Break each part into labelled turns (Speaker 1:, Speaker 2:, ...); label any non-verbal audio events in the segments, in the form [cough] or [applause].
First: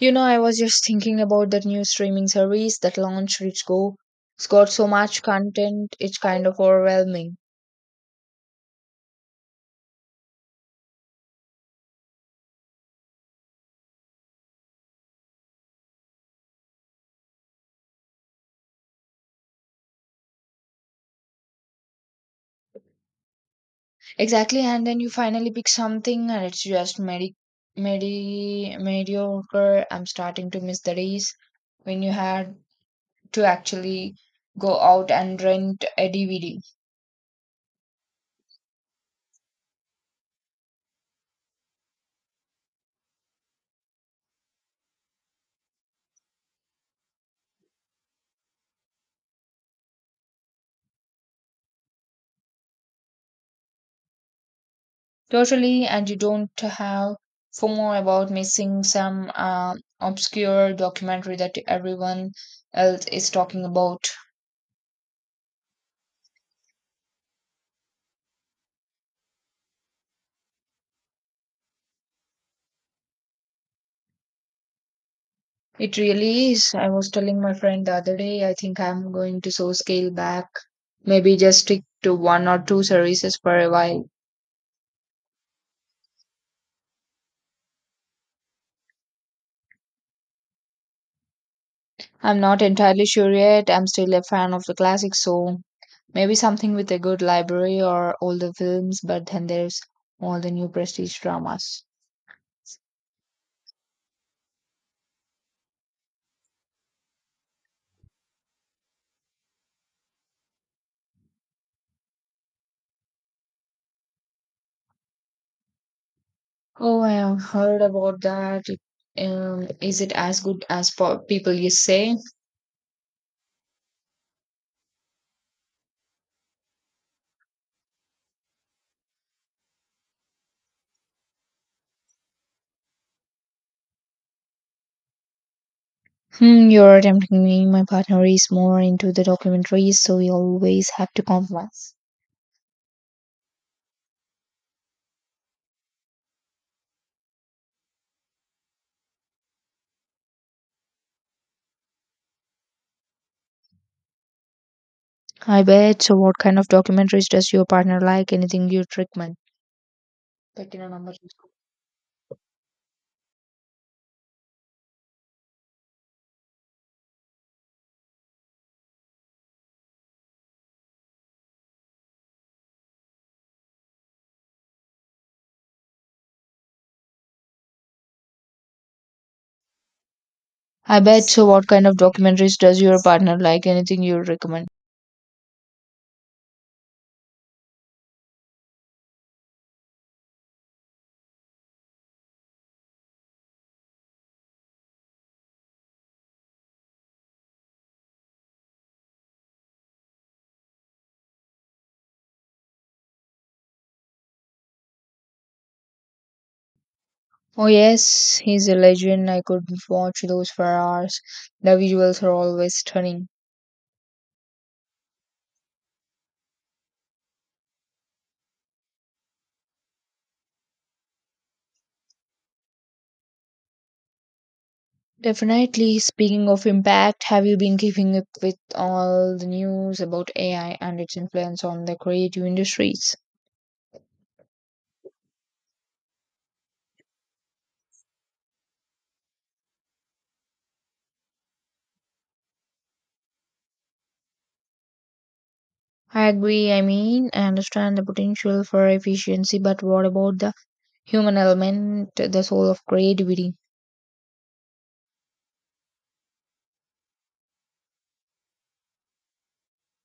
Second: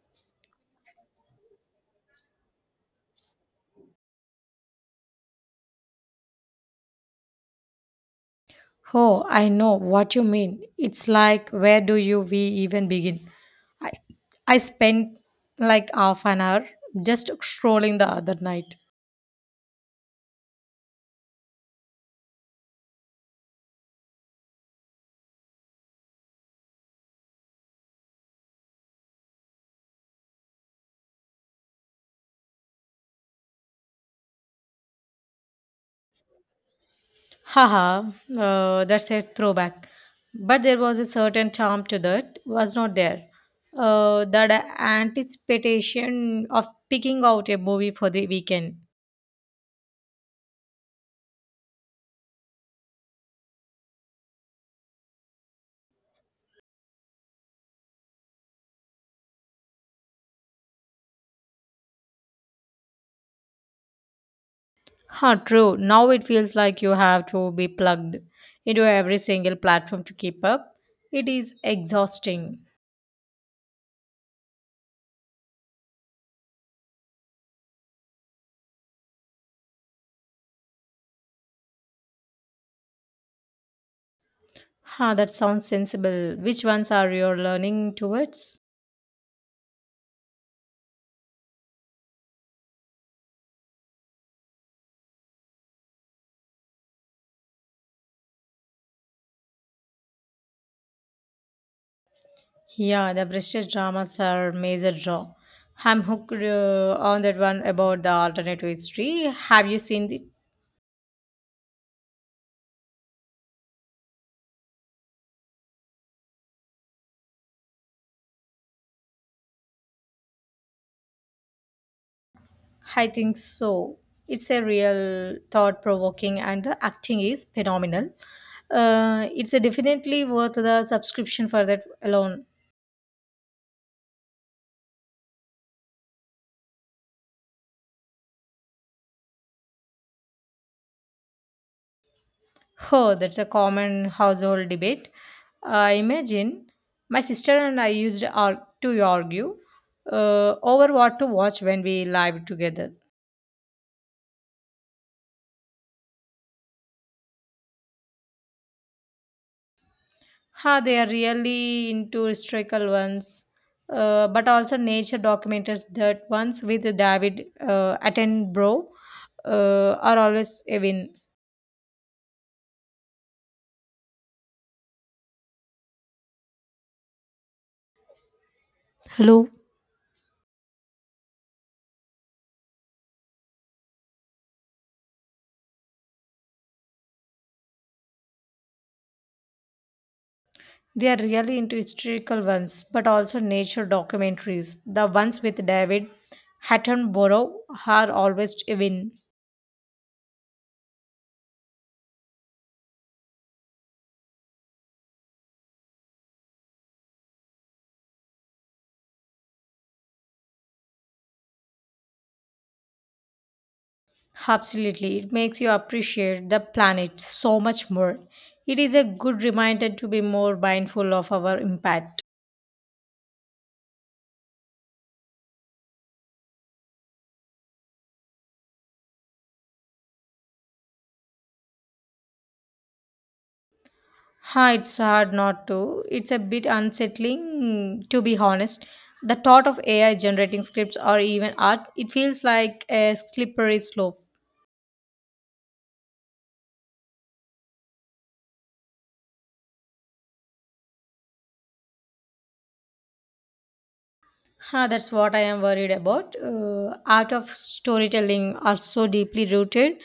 Speaker 1: You know, I was just thinking about that new streaming service that launched which go it's got so much content it's kind of overwhelming.
Speaker 2: Oh, I know what you mean. It's like, where do you we even begin? I, I spent like half an hour just scrolling the other night.
Speaker 1: Exactly, and then you finally pick something and it's just mediocre. I'm starting to miss the days when you had to actually go out and rent a DVD.
Speaker 2: Haha, that's a throwback. But there was a certain charm to that, was not there? That anticipation of picking out a movie for the weekend.
Speaker 1: Totally, and you don't have FOMO about missing some obscure documentary that everyone else is talking about.
Speaker 2: Huh, true. Now it feels like you have to be plugged into every single platform to keep up. It is exhausting.
Speaker 1: It really is. I was telling my friend the other day, I think I'm going to so scale back. Maybe just stick to one or two services for a while.
Speaker 2: Ha, that sounds sensible. Which ones are you learning towards?
Speaker 1: I'm not entirely sure yet. I'm still a fan of the classics, so maybe something with a good library or older films, but then there's all the new prestige dramas.
Speaker 2: Yeah, the British dramas are major draw. I'm hooked on that one about the alternative history. Have you seen it?
Speaker 1: Oh, I have heard about that. Is it as good as people you say?
Speaker 2: I think so. It's a real thought provoking, and the acting is phenomenal. It's a definitely worth the subscription for that alone.
Speaker 1: Hmm, you're tempting me. My partner is more into the documentaries, so we always have to compromise.
Speaker 2: Oh, that's a common household debate. I imagine my sister and I to argue over what to watch when we live together.
Speaker 1: I bet. So, what kind of documentaries does your partner like? Anything you recommend?
Speaker 2: Ha,
Speaker 1: పెట్టిన
Speaker 2: they are
Speaker 1: number చూసుకో
Speaker 2: really into historical ones, but also nature documentaries. That ones with David Attenborough are always a win.
Speaker 1: I bet. So, what kind of documentaries does your partner like? Anything you recommend?
Speaker 2: They are really into historical ones, but also nature documentaries. The ones with David Attenborough are always a win.
Speaker 1: Oh yes, he's a legend. I could watch those for hours. The visuals are always stunning.
Speaker 2: Absolutely, it makes you appreciate the planet so much more. It is a good reminder to be more mindful of our impact.
Speaker 1: Definitely. Speaking of impact, have you been keeping up with all the news about AI and its influence on the creative industries?
Speaker 2: Ha, it's hard not to. It's a bit unsettling, to be honest. The thought of AI generating scripts or even art, it feels like a slippery slope.
Speaker 1: I agree. I mean, I understand the potential for efficiency, but what about the human element, the soul of creativity?
Speaker 2: Huh, that's what I am worried about. Art of storytelling are so deeply rooted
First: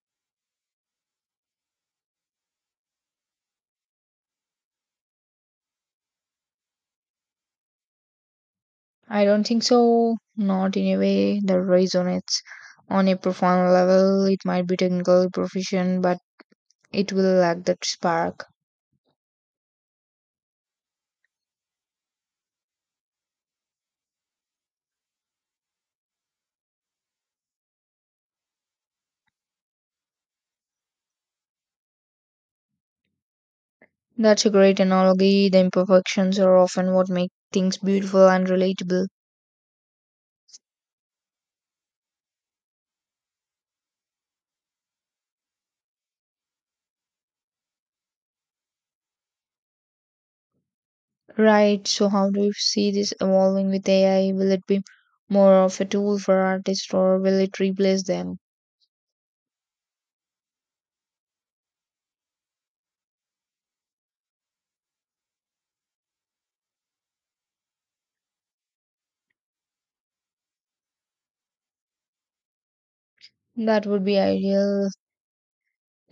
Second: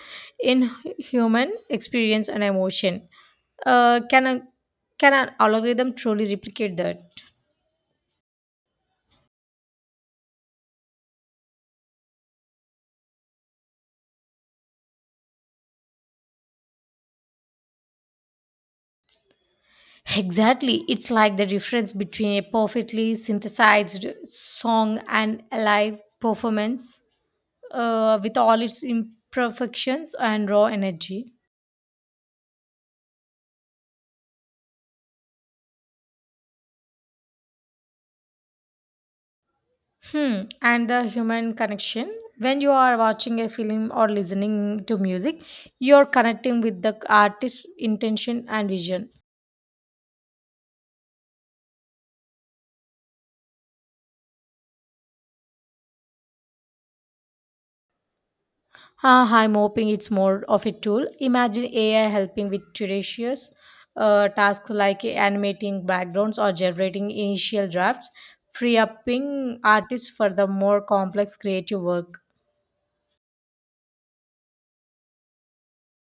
Speaker 2: in human experience and emotion. Uh, can a can an algorithm truly replicate that?
Speaker 1: I don't think so. Not in a way that resonates. On a profound level, it might be technically proficient, but it will lack that spark.
Speaker 2: Exactly, it's like the difference between a perfectly synthesized song and a live performance, with all its imperfections and raw energy.
Speaker 1: That's a great analogy. The imperfections are often what make things beautiful and relatable.
Speaker 2: Hmm. And the human connection. When you are watching a film or listening to music, you're connecting with the artist's intention and vision.
Speaker 1: Right, so how do you see this evolving with AI? Will it be more of a tool for artists, or will it replace them?
Speaker 2: Ah, I'm hoping it's more of a tool. Imagine AI helping with tedious tasks like animating backgrounds or generating initial drafts, free upping artists for the more complex creative work.
Speaker 1: That would be ideal,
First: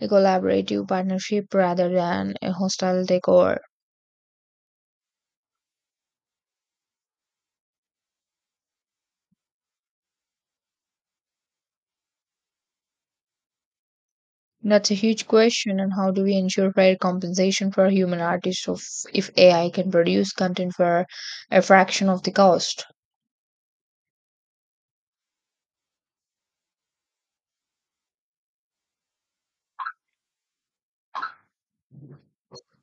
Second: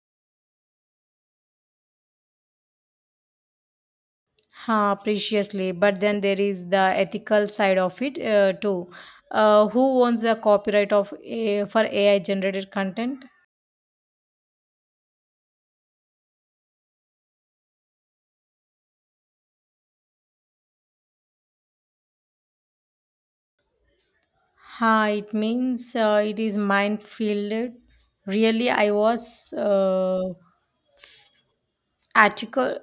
Speaker 1: a collaborative partnership rather than a hostile takeover.
Speaker 2: Huh, preciously. But then there is the ethical side of it too. Who owns the copyright of for AI generated content?
Speaker 1: That's a huge question, and how do we ensure fair compensation for human artists of, if AI can produce content for a fraction of the cost?
Speaker 2: Huh, it means it is minefield. Really, I was article.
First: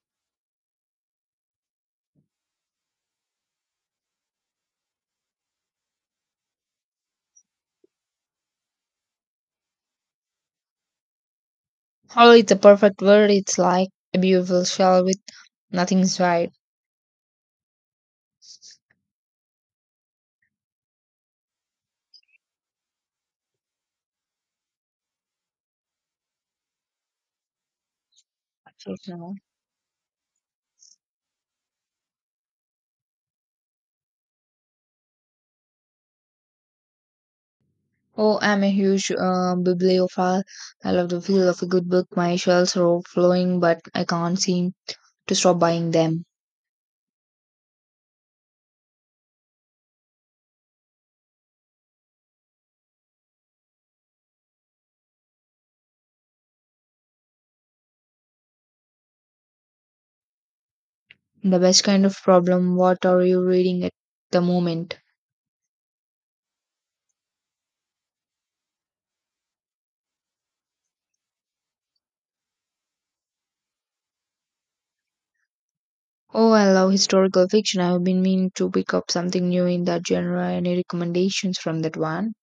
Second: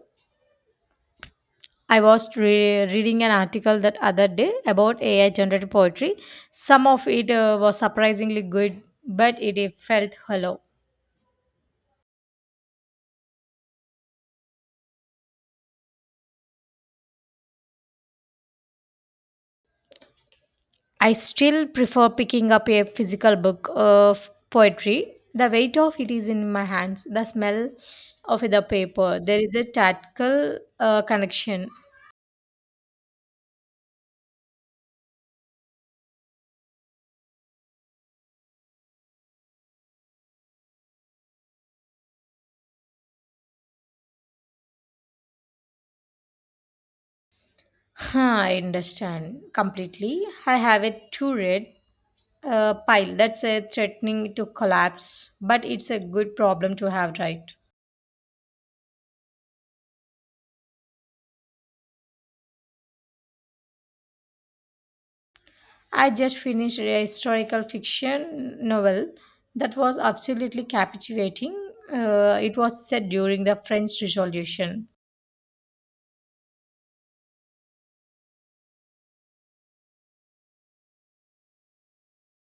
Speaker 2: I was reading an article that other day about AI generated poetry. Some of it was surprisingly good, but it felt hollow.
Speaker 1: Oh, it's a perfect word, it's like a beautiful shell with nothing inside.
Speaker 2: I still prefer picking up a physical book of poetry. The weight of it is in my hands, the smell of the
Speaker 1: Just
Speaker 2: paper.
Speaker 1: now.
Speaker 2: There is a tactile connection.
Speaker 1: Oh, I'm a huge bibliophile. I love the feel of a good book. My shelves are overflowing, but I can't seem to stop buying them.
Speaker 2: Huh, I understand completely. I have a two red pile that's threatening to collapse, but it's a good problem to have, right?
Speaker 1: The best kind of problem. What are you reading at the moment?
Speaker 2: I just finished a historical fiction novel that was absolutely captivating. It was set during the French Revolution.
Speaker 1: Oh, I love historical fiction. I've been meaning to pick up something new in that genre. Any recommendations from that one?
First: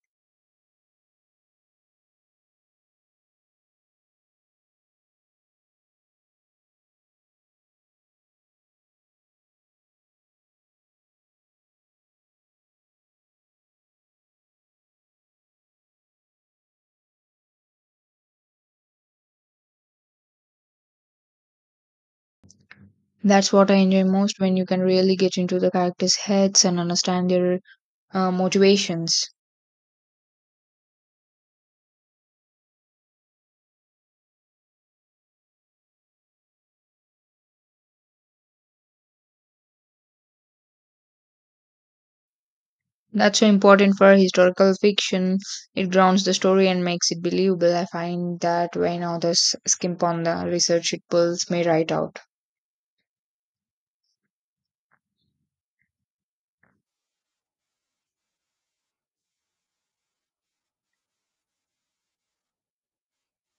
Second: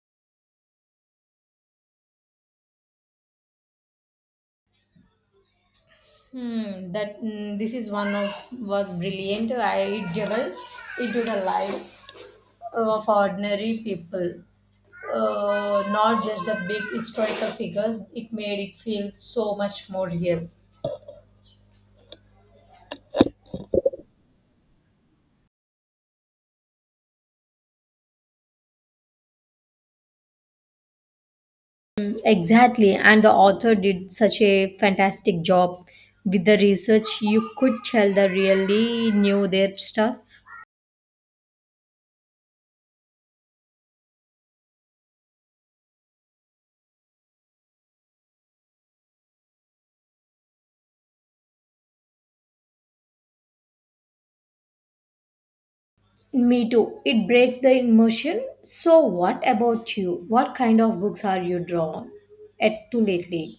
Speaker 2: Hmm, that mm, this is one of was brilliant. I it delve into the lives of ordinary people, not just the big historical figures. It made it feel so much more real.
Speaker 1: That's what I enjoy most when you can really get into the characters' heads and understand their motivations.
Speaker 2: Exactly, and the author did such a fantastic job with the research. You could tell they really knew their stuff.
Speaker 1: That's so important for historical fiction. It grounds the story and makes it believable. I find that when authors skimp on the research, it pulls me right out.
Speaker 2: Me too. It breaks the immersion. So, what about you? What kind of books are you drawn at to lately?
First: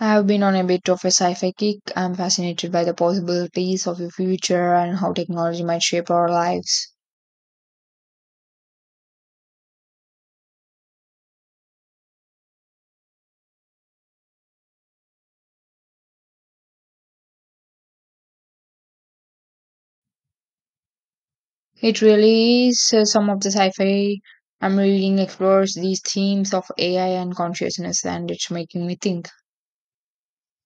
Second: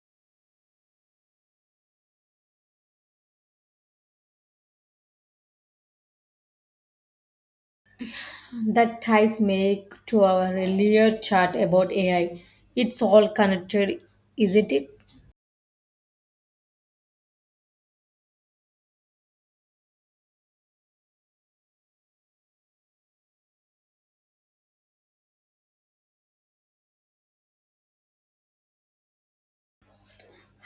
Speaker 1: I have been on a bit of a sci fi kick. I'm fascinated by the possibilities of the future and how technology might shape our lives.
Speaker 2: That ties make to our earlier chat about AI. It's all connected, isn't it?
Speaker 1: It really is some of the sci fi I'm reading explores these themes of AI and consciousness, and it's making me think.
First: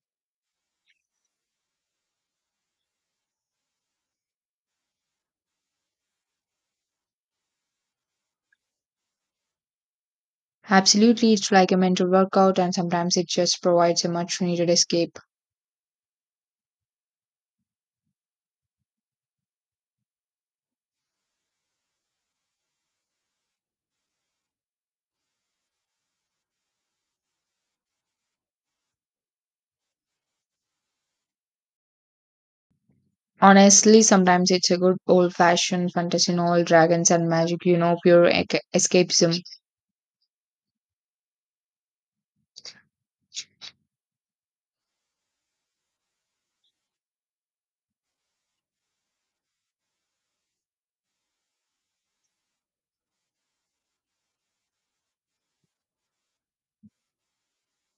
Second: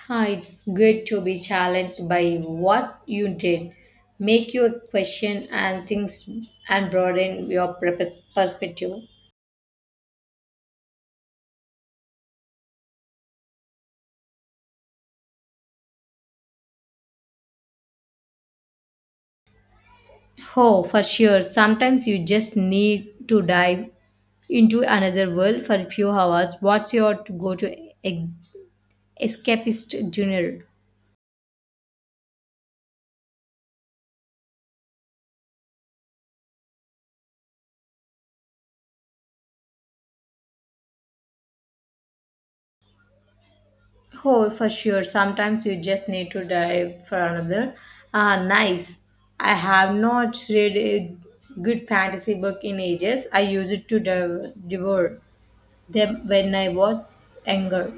Speaker 2: Huh, it's good to be challenged by what you did. Make you question and things and broaden your perspective.
Speaker 1: Absolutely, it's like a mental workout, and sometimes it just provides a much needed escape.
Speaker 2: Oh, for sure. Sometimes you just need to dive into another world for a few hours. What's your to go to ex- escapist dinner?
Speaker 1: Honestly, sometimes it's a good old fashioned fantasy novel, dragons and magic, you know, pure escapism.
Speaker 2: Oh, for sure. Sometimes you just need to dive for another. Ah, nice. I have not read a good fantasy book in ages. I used to devour them when I was younger.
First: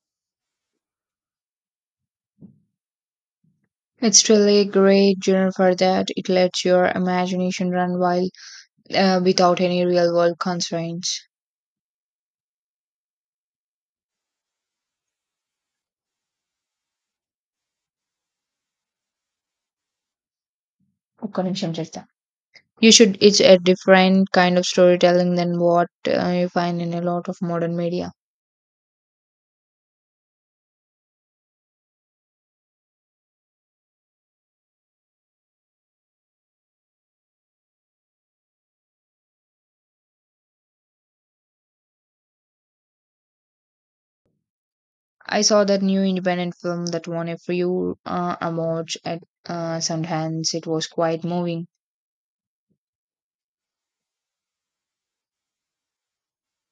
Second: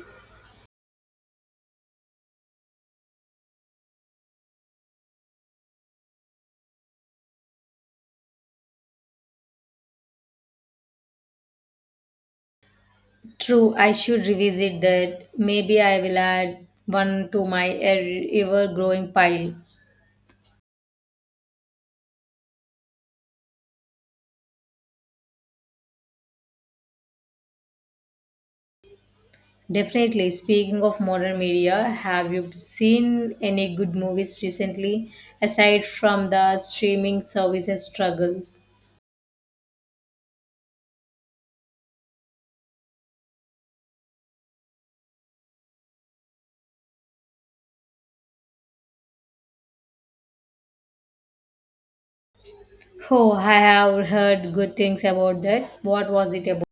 Speaker 1: It's really great Jennifer that it lets your imagination run wild without any real world constraints.
Speaker 2: True, I should revisit that. Maybe I will add one to my ever growing pile.
Speaker 1: ఒక్క నిమిషం చేస్తా You should, it's a different kind of storytelling than what you find in a lot of modern media.
Speaker 2: Definitely. Speaking of modern media, have you seen any good movies recently aside from the streaming services struggle?
Speaker 1: I saw that new independent film that won a few awards at Sundance. It was quite moving.
Speaker 2: Oh, I have heard good things about that. What was it about?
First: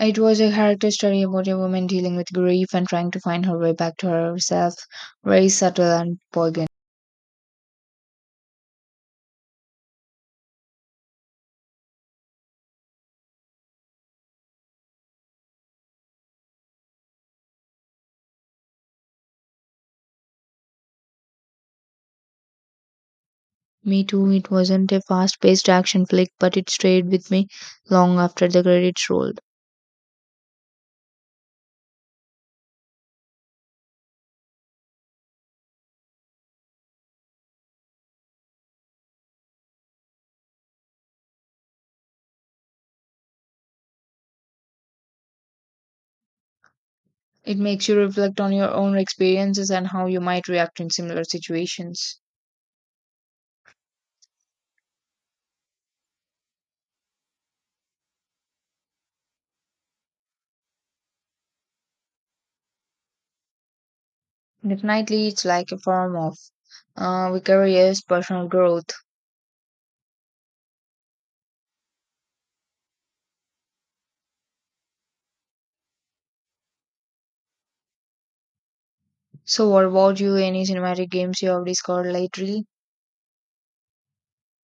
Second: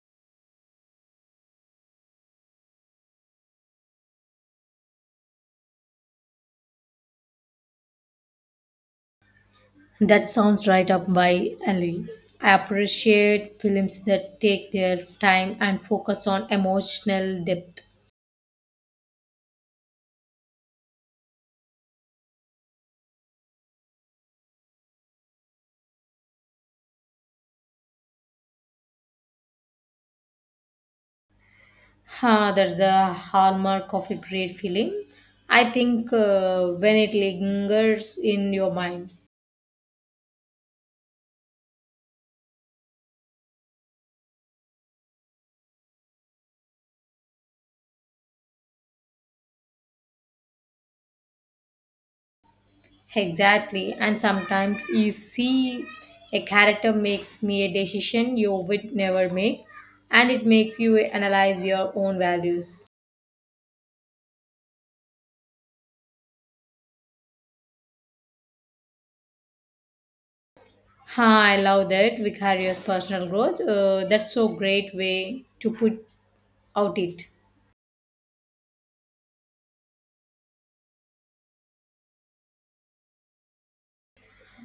Speaker 1: It was a character study about a woman dealing with grief and trying to find her way back to herself, very subtle and poignant.
Speaker 2: That sounds right up my alley. I appreciate films that take their time and focus on emotional depth.
Speaker 1: Me too, it wasn't a fast paced action flick, but it stayed with me long after the credits rolled.
Speaker 2: Huh, that's the hallmark of a great film. I think when it lingers in your mind.
Speaker 1: It makes you reflect on your own experiences and how you might react in similar situations.
Speaker 2: Exactly. And sometimes you see a character makes me a decision you would never make, and it makes you analyze your own values.
Speaker 1: Definitely, it's like a form of vicarious personal growth.
Speaker 2: Ha, I love that vicarious personal growth. That's so great way to put out it.
Speaker 1: So, what about you? Any cinematic games you have discovered lately?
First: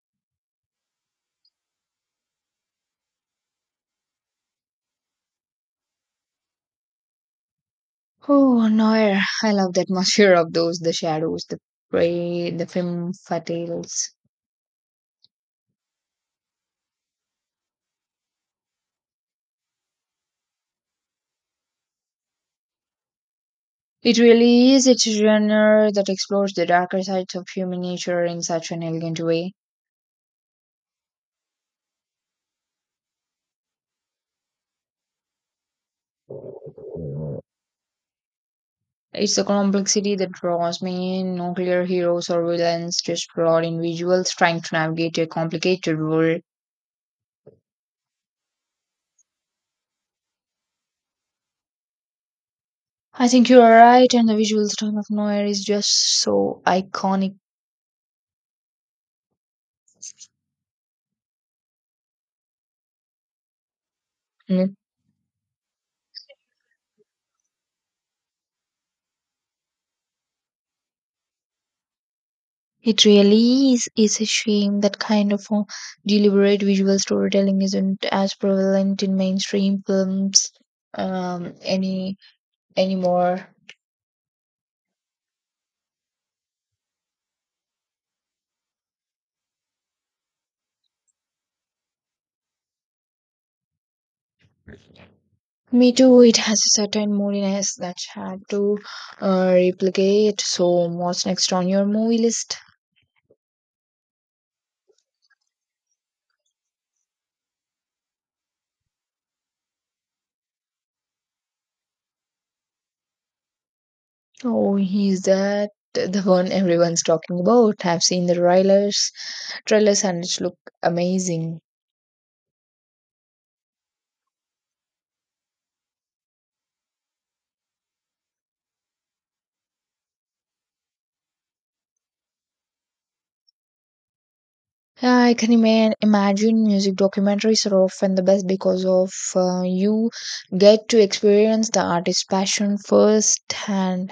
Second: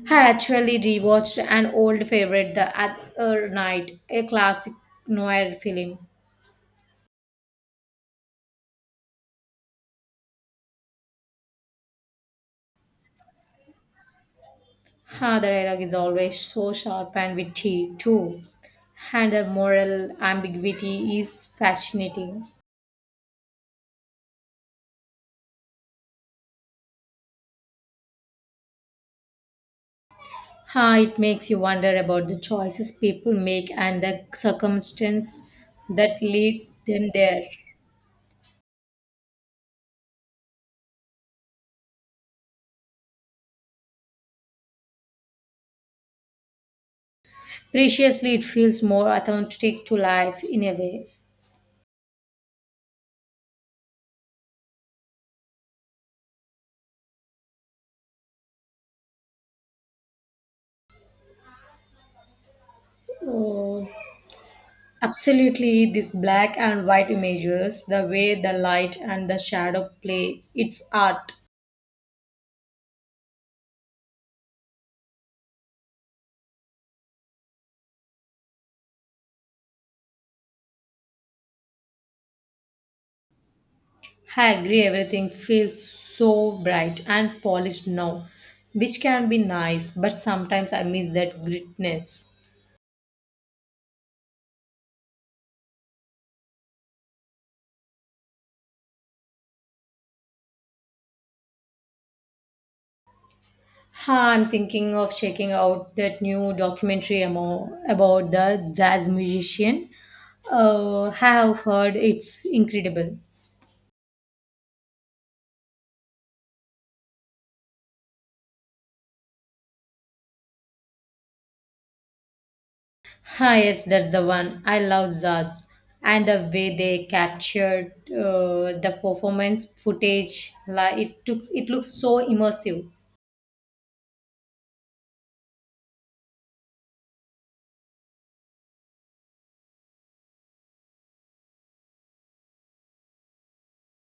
Speaker 2: I actually rewatched an old favorite the other night, a classic noir film.
Speaker 1: Oh, Noir. I love the atmosphere [laughs] of those, the shadows, the prey, the film fatales.
Speaker 2: Ha, the dialogue is always so sharp and witty too. And the moral ambiguity is fascinating.
Speaker 1: It really is. It's a genre that explores the darker sides of human nature in such an elegant way.
Speaker 2: Ha, it makes you wonder about the choices people make and the circumstance that lead them there.
Speaker 1: It's the complexity that draws me in, no clear heroes or villains, just flawed individuals trying to navigate a complicated world.
Speaker 2: Preciously, it feels more authentic to life in a way.
Speaker 1: I think you are right, and the visual style of Noir is just so iconic.
Speaker 2: Oh,
Speaker 1: Mm.
Speaker 2: absolutely, these black and white images, the way the light and the shadow play, it's art.
Speaker 1: It really is. It's a shame that kind of deliberate visual storytelling isn't as prevalent in mainstream films um, any anymore.
Speaker 2: I agree, everything feels so bright and polished now, which can be nice, but sometimes I miss that gritness.
Speaker 1: Me too, it has a certain moodiness that's hard to replicate. So, what's next on your movie list?
Speaker 2: Ha, I'm thinking of checking out that new documentary about the jazz musician. I have heard it's incredible.
Speaker 1: Oh, is that the one everyone's talking about? I've seen the trailers and it look amazing.
Speaker 2: Ah, yes, that's the one. I love jazz and the way they captured the performance footage. Like it looks so immersive.
Speaker 1: Yeah, I can imagine music documentaries are often the best because of you get to experience the artist's passion firsthand.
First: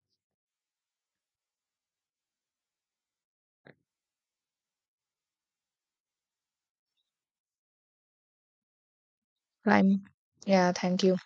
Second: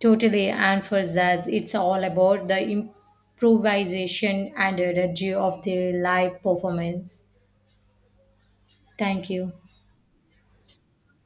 Speaker 2: Totally, and for jazz, it's all about the improvisation and energy of the live performance. Thank you.
Speaker 1: I'm, yeah, thank you.